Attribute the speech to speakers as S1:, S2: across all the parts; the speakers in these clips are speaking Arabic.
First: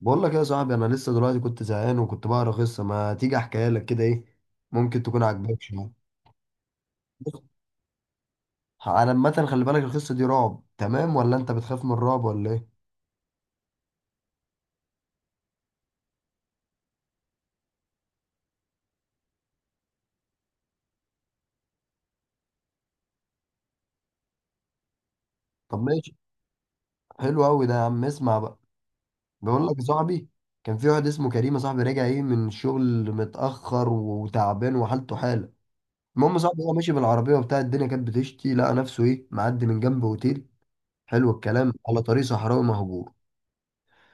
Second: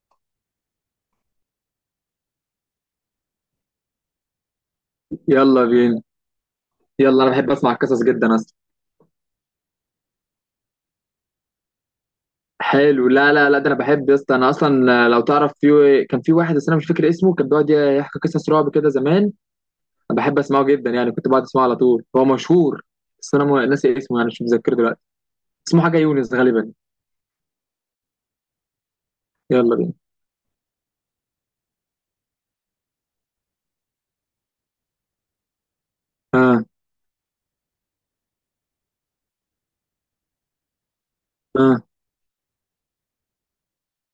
S1: بقول لك إيه يا صاحبي؟ انا لسه دلوقتي كنت زهقان وكنت بقرا قصه. ما تيجي احكيها لك؟ كده ايه، ممكن تكون عاجباك
S2: يلا
S1: شويه.
S2: بينا. يلا انا
S1: بص،
S2: بحب اسمع القصص جدا اصلا.
S1: انا عامه خلي بالك القصه دي رعب. تمام، ولا انت بتخاف من الرعب ولا ايه؟
S2: حلو. لا لا لا، ده انا بحب يا اسطى. انا اصلا لو تعرف، في كان في واحد بس انا مش فاكر اسمه، كان بيقعد يحكي قصص رعب كده زمان. انا بحب اسمعه جدا يعني، كنت بقعد اسمعه على طول. هو مشهور بس انا ناسي اسمه يعني، مش متذكره دلوقتي.
S1: طب
S2: اسمه حاجه
S1: ماشي،
S2: يونس غالبا.
S1: حلو قوي ده يا عم. اسمع بقى، بقول
S2: يلا
S1: لك يا
S2: بينا.
S1: صاحبي. كان في واحد اسمه كريم يا صاحبي، راجع ايه من الشغل متاخر وتعبان وحالته حاله. المهم يا صاحبي،
S2: اه.
S1: هو ماشي بالعربيه وبتاع، الدنيا كانت بتشتي، لقى نفسه ايه معدي من جنب اوتيل. حلو الكلام،
S2: اه.
S1: على طريق صحراوي مهجور.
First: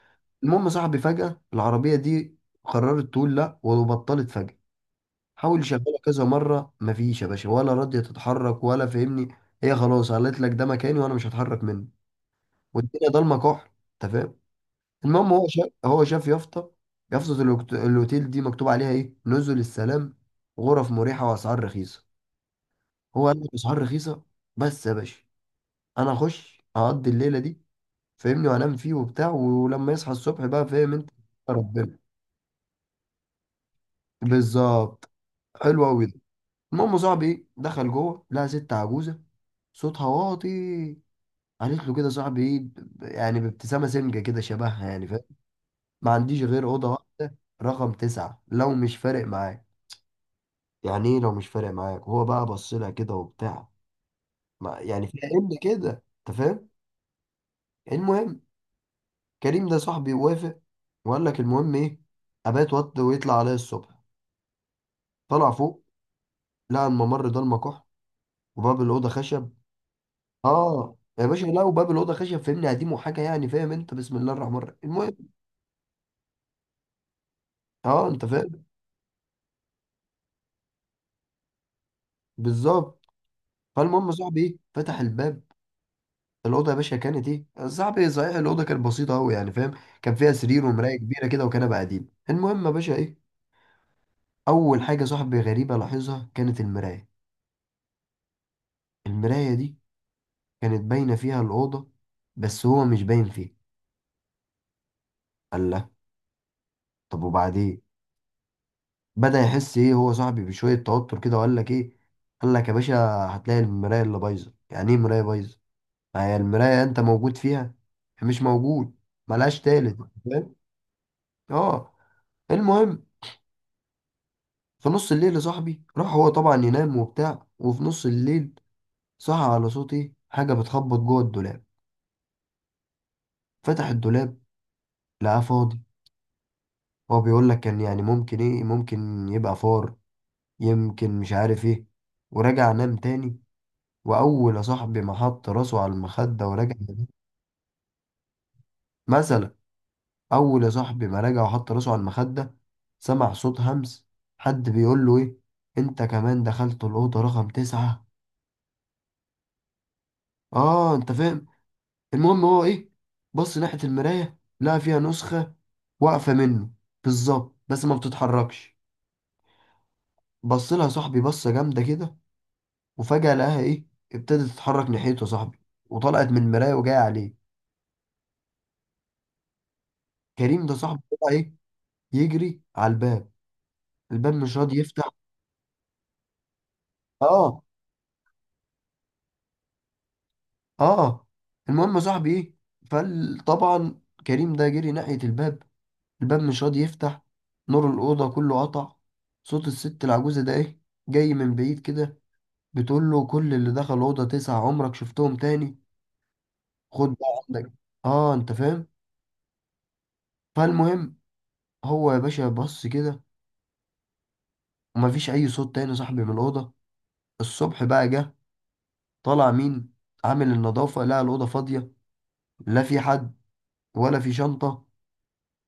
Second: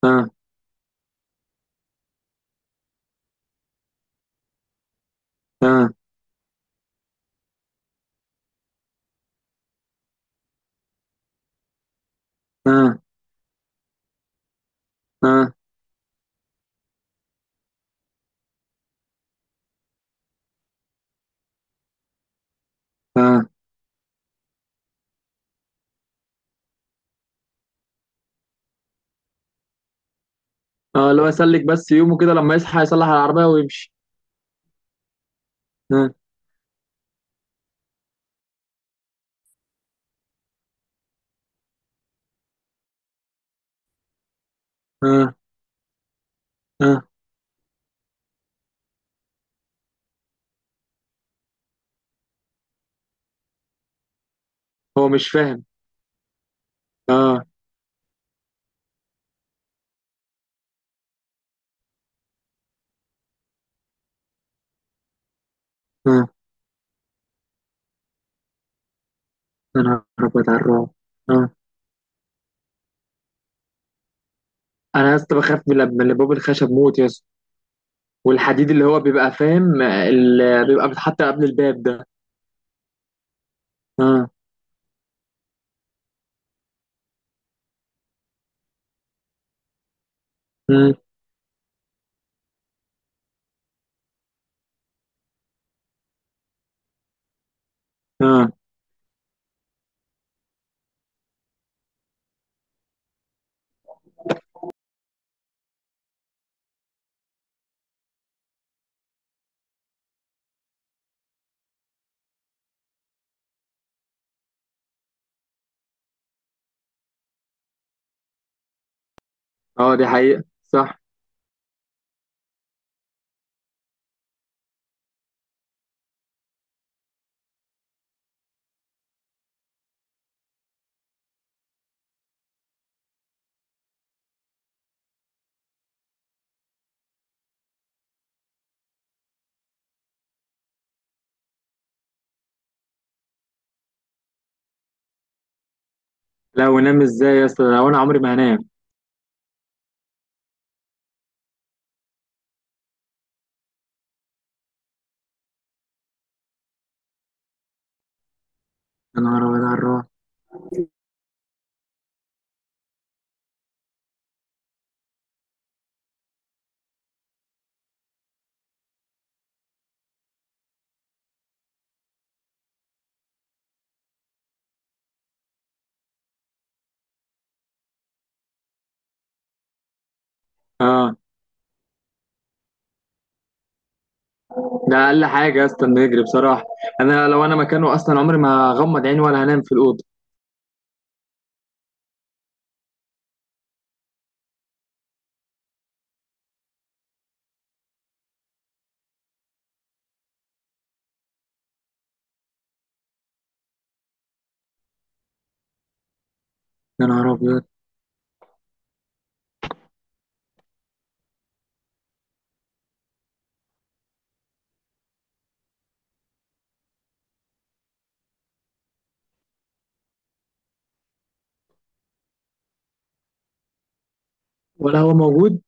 S2: اه.
S1: المهم صاحبي، فجأة العربية دي قررت تقول لا وبطلت فجأة. حاول
S2: اه.
S1: يشغلها كذا مرة، مفيش يا باشا، ولا راضية تتحرك، ولا فاهمني. هي خلاص قالت لك ده مكاني وانا مش هتحرك منه.
S2: اه.
S1: والدنيا ضلمة كحل، انت فاهم. المهم هو
S2: اه.
S1: شاف هو شاف يافطة. يافطة الاوتيل دي مكتوب عليها ايه، نزل السلام، غرف مريحة واسعار رخيصة. هو قال
S2: اه.
S1: لك اسعار رخيصة. بس يا باشا، انا اخش اقضي الليلة دي، فاهمني، وانام فيه وبتاع، ولما يصحى الصبح بقى، فاهم انت.
S2: اه. لو
S1: يا
S2: يسلك بس
S1: ربنا
S2: يومه كده، لما يصحى يصلح العربيه ويمشي.
S1: بالظبط، حلو قوي
S2: اه.
S1: ده. المهم يا صاحبي ايه، دخل جوه، لقى ست عجوزه صوتها واطي، قالت له كده صاحبي ايه، يعني بابتسامه سمجه كده، شبهها يعني فاهم.
S2: اه.
S1: ما عنديش غير اوضه
S2: اه.
S1: واحده رقم 9 لو مش فارق معاك. يعني ايه لو مش فارق معاك؟ هو بقى بص لها كده وبتاع، ما يعني
S2: هو مش
S1: فاهم
S2: فاهم.
S1: كده، انت فاهم.
S2: اه.
S1: المهم، كريم ده صاحبي وافق، وقال لك المهم ايه، ابات وط ويطلع عليا الصبح. طلع فوق،
S2: اه.
S1: لقى الممر ده المكح، وباب الاوضه خشب.
S2: انا هربت على الرعب.
S1: اه يا باشا،
S2: آه.
S1: لا وباب الاوضه خشب فاهمني، قديم وحاجه يعني فاهم انت. بسم الله الرحمن الرحيم.
S2: انا
S1: المهم،
S2: يا اسطى بخاف من لما اللي باب الخشب موت يا اسطى،
S1: اه انت فاهم،
S2: والحديد اللي هو بيبقى فاهم، اللي بيبقى بيتحط قبل الباب ده.
S1: بالظبط. فالمهم
S2: اه.
S1: صاحبي ايه، فتح الباب. الاوضه يا باشا كانت ايه صاحبي؟ صحيح الاوضه كانت بسيطه قوي يعني فاهم. كان فيها سرير
S2: امم.
S1: ومرايه كبيره كده وكنبه قديم. المهم يا باشا ايه، اول حاجه صاحبي غريبه لاحظها كانت المرايه.
S2: اه.
S1: المرايه دي كانت باينه فيها الاوضه، بس هو مش باين فيها. قال لا، طب وبعدين؟ بدأ يحس ايه هو صاحبي بشوية توتر كده، وقال لك ايه، قال لك يا باشا، هتلاقي المراية اللي بايظة. يعني ايه مراية بايظة؟ ما هي المراية انت موجود فيها، مش موجود، ملهاش
S2: اه،
S1: تالت.
S2: دي حقيقة
S1: فاهم،
S2: صح.
S1: اه. المهم، في نص الليل يا صاحبي، راح هو طبعا ينام وبتاع، وفي نص الليل صحى على صوت ايه، حاجة بتخبط جوه الدولاب. فتح الدولاب، لقاه فاضي. هو بيقول لك كان يعني ممكن ايه، ممكن يبقى فار، يمكن، مش عارف ايه. وراجع نام تاني. واول يا صاحبي ما حط راسه على المخده
S2: لا،
S1: ورجع
S2: ونام
S1: لبيته-
S2: ازاي يا اسطى؟ لو انا عمري ما هنام.
S1: مثلا، اول يا صاحبي ما رجع وحط راسه على المخده، سمع صوت همس، حد بيقول له ايه، انت كمان دخلت الاوضه رقم 9.
S2: يا نهار ابيض على الرعب.
S1: اه انت فاهم. المهم هو ايه، بص ناحيه المرايه، لقى فيها نسخه واقفه منه بالظبط، بس ما بتتحركش. بص لها صاحبي بصه جامده كده، وفجاه لقاها ايه، ابتدت تتحرك ناحيته يا صاحبي، وطلعت من المرايه وجايه عليه. كريم ده صاحبي
S2: اه.
S1: طلع ايه، يجري على الباب. الباب مش راضي
S2: ده
S1: يفتح.
S2: اقل حاجة يا اسطى انه يجري بصراحة. انا لو انا
S1: اه
S2: مكانه اصلا، عمري ما هغمض عيني ولا هنام في الأوضة.
S1: اه. المهم يا صاحبي ايه، فطبعا كريم ده جري ناحية الباب، الباب مش راضي يفتح، نور الأوضة كله قطع، صوت الست العجوزة ده ايه، جاي من بعيد كده، بتقول له كل اللي دخل الأوضة 9 عمرك شفتهم تاني.
S2: يا
S1: خد بقى
S2: نهار ابيض.
S1: عندك، اه انت فاهم. فالمهم، هو يا باشا بص كده، ومفيش أي صوت تاني يا صاحبي من الأوضة. الصبح بقى جه، طالع مين، عامل النظافة، لقى الأوضة فاضية. لا في حد، ولا في شنطة،
S2: ولا هو موجود.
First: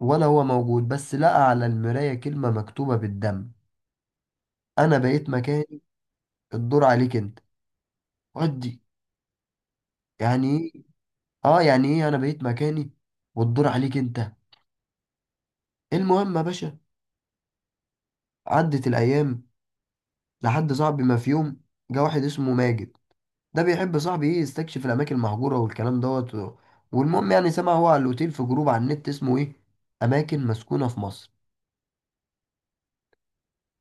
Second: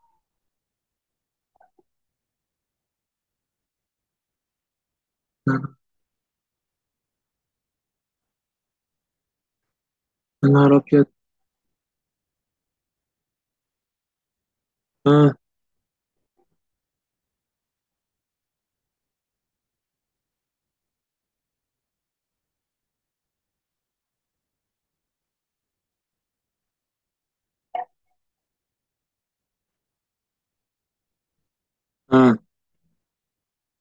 S1: ولا هو موجود. بس لقى على المراية كلمة مكتوبة بالدم: أنا بقيت مكاني، الدور عليك أنت. ودي يعني
S2: يا نهار
S1: إيه؟
S2: ابيض.
S1: آه، يعني إيه أنا بقيت مكاني والدور عليك أنت.
S2: اه.
S1: المهم يا باشا، عدت الأيام، لحد صاحبي ما في يوم جه واحد اسمه ماجد. ده بيحب صاحبي إيه، يستكشف الأماكن المهجورة والكلام دوت والمهم يعني، سمع هو على الأوتيل في جروب على النت اسمه إيه، أماكن مسكونة في مصر.
S2: اه.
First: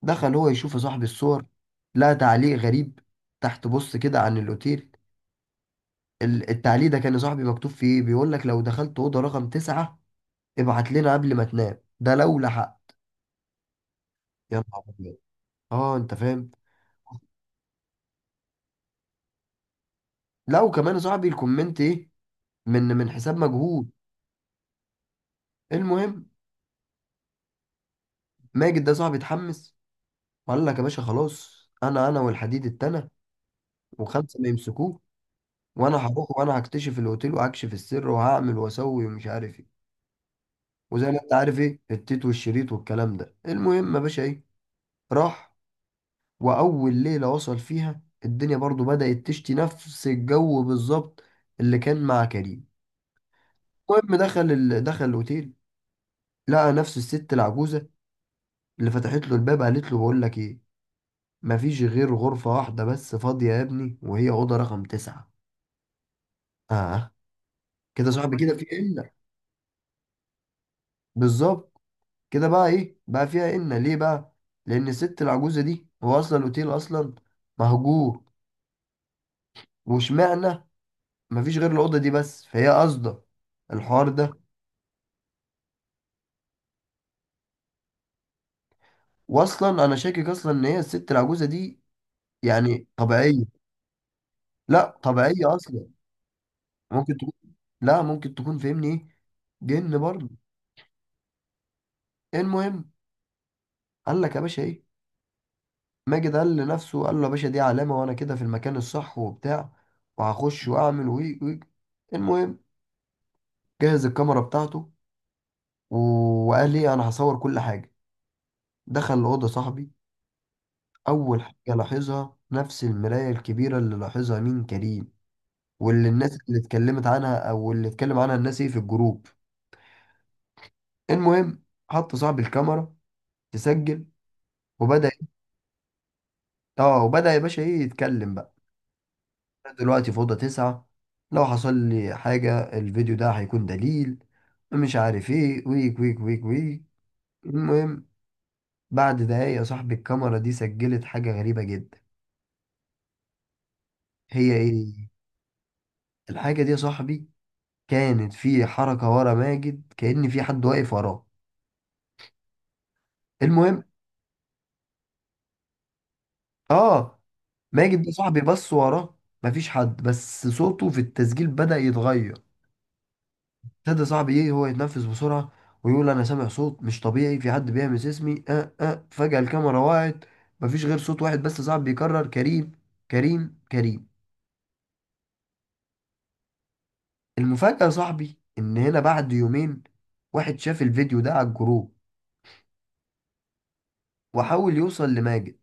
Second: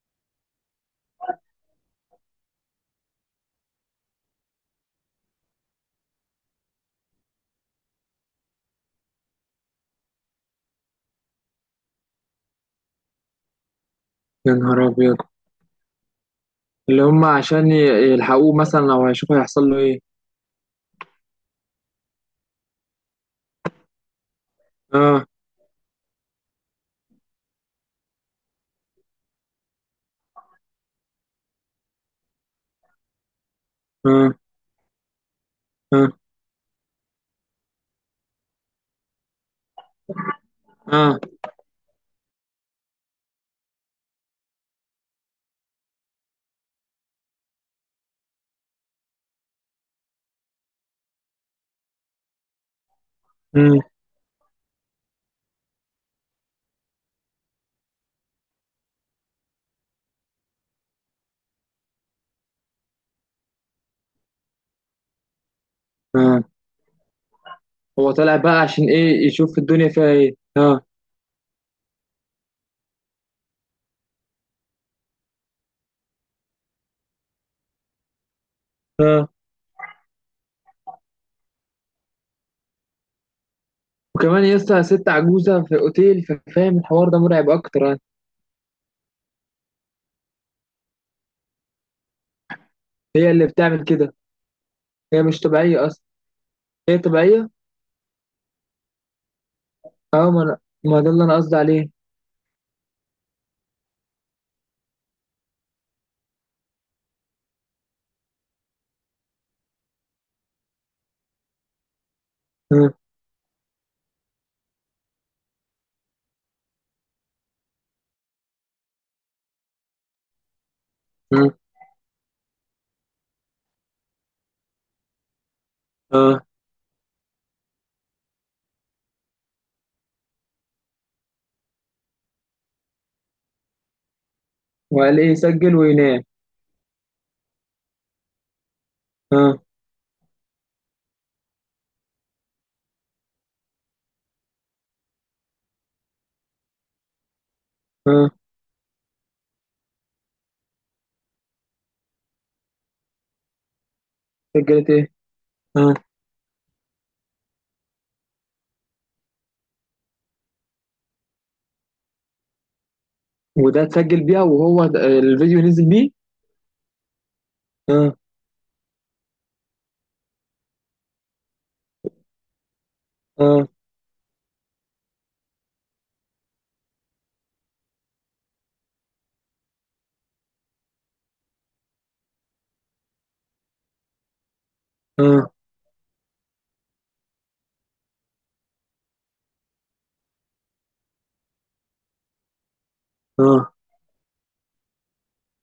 S1: دخل هو يشوف يا صاحبي الصور، لقى تعليق غريب تحت، بص كده، عن الأوتيل. التعليق ده كان لصاحبي مكتوب فيه ايه، بيقول لك لو دخلت اوضه رقم 9 ابعت لنا قبل ما تنام، ده لو لحق.
S2: يا
S1: يا نهار
S2: نهار ابيض.
S1: ابيض، اه انت فاهم.
S2: اللي هم عشان يلحقوه مثلا لو هيشوفوا هيحصل له ايه.
S1: لا وكمان يا صاحبي الكومنت ايه، من حساب مجهول.
S2: اه.
S1: المهم، ماجد ده صاحبي اتحمس، وقال لك يا باشا خلاص، انا والحديد التاني
S2: اه.
S1: وخمسه ما يمسكوه، وانا
S2: اه.
S1: هروح وانا هكتشف الاوتيل وهكشف السر وهعمل واسوي ومش عارف ايه، وزي
S2: اه.
S1: ما انت عارف ايه، التيت والشريط والكلام ده. المهم يا باشا ايه، راح. وأول ليلة وصل فيها، الدنيا برضو بدأت تشتي، نفس الجو بالظبط اللي كان مع كريم.
S2: امم.
S1: المهم، دخل الأوتيل، لقى نفس الست العجوزة اللي فتحت له الباب، قالت له بقول لك إيه، مفيش غير غرفة واحدة بس فاضية يا ابني وهي أوضة رقم 9.
S2: اه.
S1: آه، كده
S2: هو طالع
S1: صاحبي كده
S2: بقى
S1: في
S2: عشان
S1: قلة.
S2: ايه؟ يشوف الدنيا فيها ايه. اه.
S1: بالظبط، كده بقى إيه، بقى فيها قلة ليه بقى؟ لأن الست العجوزة دي، هو أصلا الأوتيل أصلا مهجور،
S2: اه.
S1: واشمعنى مفيش غير الأوضة دي بس، فهي قصده الحوار ده.
S2: وكمان يا اسطى ست عجوزه في اوتيل، فاهم؟ الحوار ده مرعب اكتر يعني.
S1: واصلا انا شاكك اصلا ان هي الست العجوزه دي يعني
S2: هي
S1: طبيعيه،
S2: اللي بتعمل كده.
S1: لا
S2: هي مش
S1: طبيعيه اصلا،
S2: طبيعيه اصلا. هي
S1: ممكن تكون،
S2: طبيعيه.
S1: لا ممكن تكون فاهمني ايه، جن برضه.
S2: اه، ما انا، ما ده اللي انا قصدي عليه.
S1: المهم، قال لك يا باشا ايه، ماجد قال لنفسه، قال له يا باشا دي علامه، وانا كده في المكان الصح وبتاع، وهخش واعمل وي وي. المهم،
S2: اه.
S1: جهز الكاميرا بتاعته و- وقال ايه انا هصور كل حاجه. دخل الاوضه صاحبي، اول
S2: اه.
S1: حاجه لاحظها نفس المرايه الكبيره اللي لاحظها مين، كريم، واللي الناس
S2: اه.
S1: اللي اتكلمت عنها، او اللي اتكلم عنها الناس ايه في الجروب. المهم، حط صاحب الكاميرا تسجل، وبدأ.
S2: وقال ايه يسجل وينام.
S1: اه، وبدأ يا باشا ايه يتكلم بقى،
S2: اه.
S1: أنا دلوقتي في أوضة 9، لو حصل لي حاجة الفيديو ده هيكون دليل، مش عارف ايه، ويك ويك ويك ويك. المهم،
S2: اه.
S1: بعد دقايق يا صاحبي الكاميرا دي سجلت حاجة غريبة جدا. هي
S2: سجلت
S1: ايه
S2: ايه؟ اه.
S1: الحاجة دي يا صاحبي؟ كانت في حركة ورا ماجد، كأن في حد واقف وراه. المهم،
S2: وده اتسجل بيها، وهو الفيديو نزل بيه.
S1: اه، ماجد ده
S2: اه.
S1: صاحبي بص وراه، مفيش حد، بس صوته في التسجيل بدأ يتغير.
S2: اه.
S1: ابتدى صاحبي ايه، هو يتنفس بسرعة، ويقول انا سامع صوت مش طبيعي، في حد بيهمس اسمي. اه اه، فجأة الكاميرا وقعت، مفيش غير صوت واحد بس صاحبي بيكرر، كريم كريم كريم.
S2: اه.
S1: المفاجأة صاحبي ان هنا بعد يومين، واحد شاف الفيديو ده على الجروب،
S2: اه.
S1: وحاول يوصل لماجد،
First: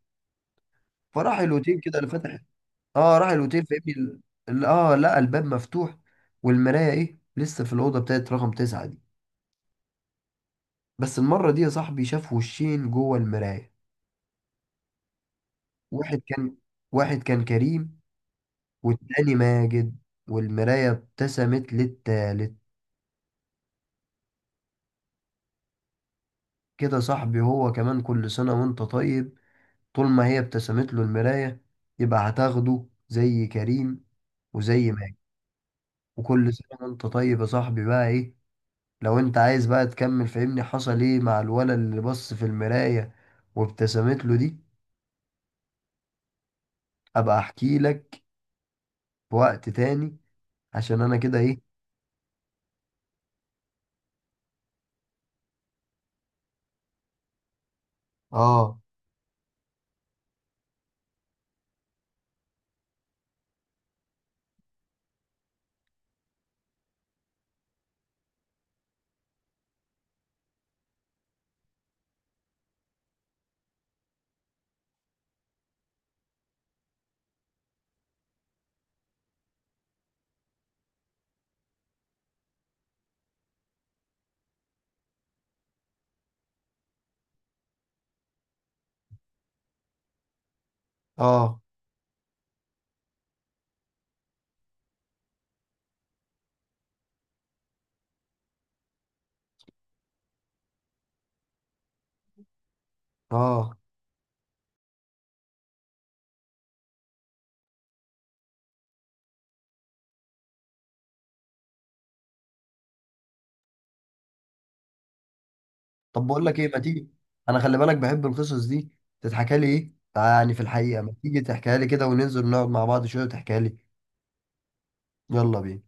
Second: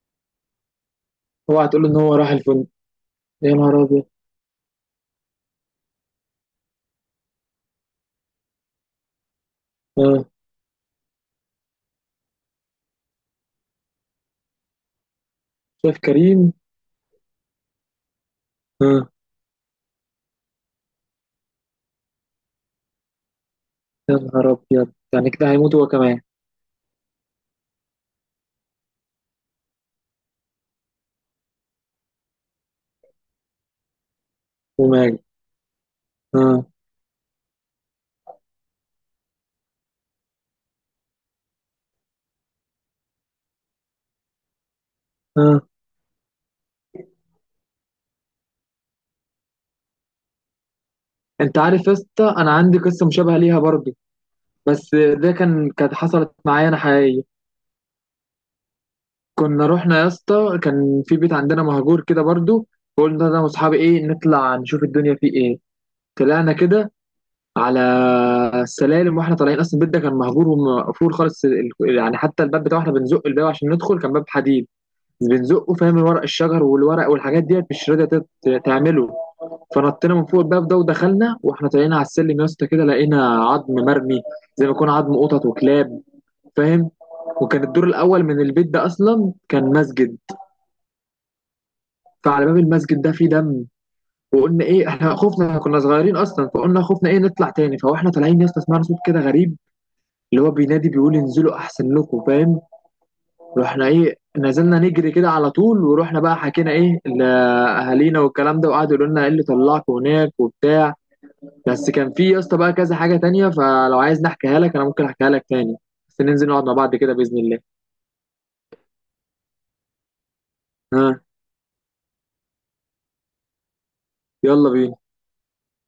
S1: فراح
S2: اوعى
S1: الأوتيل
S2: تقول ان
S1: كده اللي
S2: هو راح
S1: فتح.
S2: الفندق.
S1: اه راح
S2: يا
S1: الأوتيل
S2: نهار
S1: فاهمني،
S2: ابيض.
S1: لقى الباب مفتوح، والمراية ايه لسه في الأوضة بتاعت رقم 9 دي.
S2: اه.
S1: بس المرة دي يا صاحبي شاف وشين جوه المراية.
S2: شاف
S1: واحد
S2: كريم.
S1: كان واحد كان كريم،
S2: اه.
S1: والتاني ماجد، والمراية ابتسمت للتالت.
S2: يا نهار ابيض. يعني كده هيموت هو كمان؟
S1: كده صاحبي، هو كمان كل سنة وانت طيب. طول ما هي ابتسمت له المراية، يبقى هتاخده زي كريم وزي ماجد.
S2: وماله؟
S1: وكل
S2: اه.
S1: سنة وانت طيب يا صاحبي بقى ايه. لو انت عايز بقى تكمل فهمني حصل ايه مع الولد اللي بص في المراية وابتسمت له دي،
S2: اه.
S1: ابقى احكي لك في وقت تاني، عشان انا كده
S2: انت
S1: ايه.
S2: عارف يا اسطى انا عندي قصه مشابهه ليها برضه، بس ده كانت حصلت معايا انا حقيقيه.
S1: اه
S2: كنا رحنا يا اسطى، كان في بيت عندنا مهجور كده برضه، فقلنا انا واصحابي ايه، نطلع نشوف الدنيا فيه ايه. طلعنا كده على السلالم، واحنا طالعين اصلا البيت ده كان مهجور ومقفول خالص. يعني حتى الباب بتاعه احنا بنزق الباب عشان ندخل، كان باب حديد. بنزقه فاهم، ورق الشجر والورق والحاجات ديت مش راضيه تعمله. فنطينا من فوق الباب ده ودخلنا، واحنا طالعين على السلم يا اسطى كده لقينا عظم مرمي، زي ما يكون عظم قطط وكلاب، فاهم؟ وكان الدور الاول من البيت ده اصلا كان مسجد.
S1: اه
S2: فعلى باب المسجد ده فيه دم. وقلنا ايه، احنا خفنا، احنا كنا صغيرين اصلا، فقلنا خفنا ايه نطلع تاني. فاحنا طالعين يا اسطى سمعنا صوت كده غريب، اللي هو بينادي بيقول انزلوا احسن لكم، فاهم؟
S1: اه،
S2: رحنا ايه، نزلنا نجري كده على طول، ورحنا بقى حكينا ايه لاهالينا والكلام ده، وقعدوا يقولوا لنا ايه اللي طلعكم هناك وبتاع. بس كان في يا اسطى بقى كذا حاجة تانية، فلو عايز نحكيها لك انا ممكن احكيها لك تاني، بس
S1: طب بقول
S2: ننزل
S1: لك
S2: نقعد
S1: ايه،
S2: مع
S1: ما
S2: بعض
S1: تيجي،
S2: كده بإذن
S1: انا
S2: الله.
S1: خلي بالك بحب القصص دي تتحكى لي ايه، يعني في الحقيقه، ما
S2: ها.
S1: تيجي تحكيها لي كده، وننزل نقعد مع بعض شويه وتحكيها لي.
S2: يلا بينا.
S1: يلا بينا.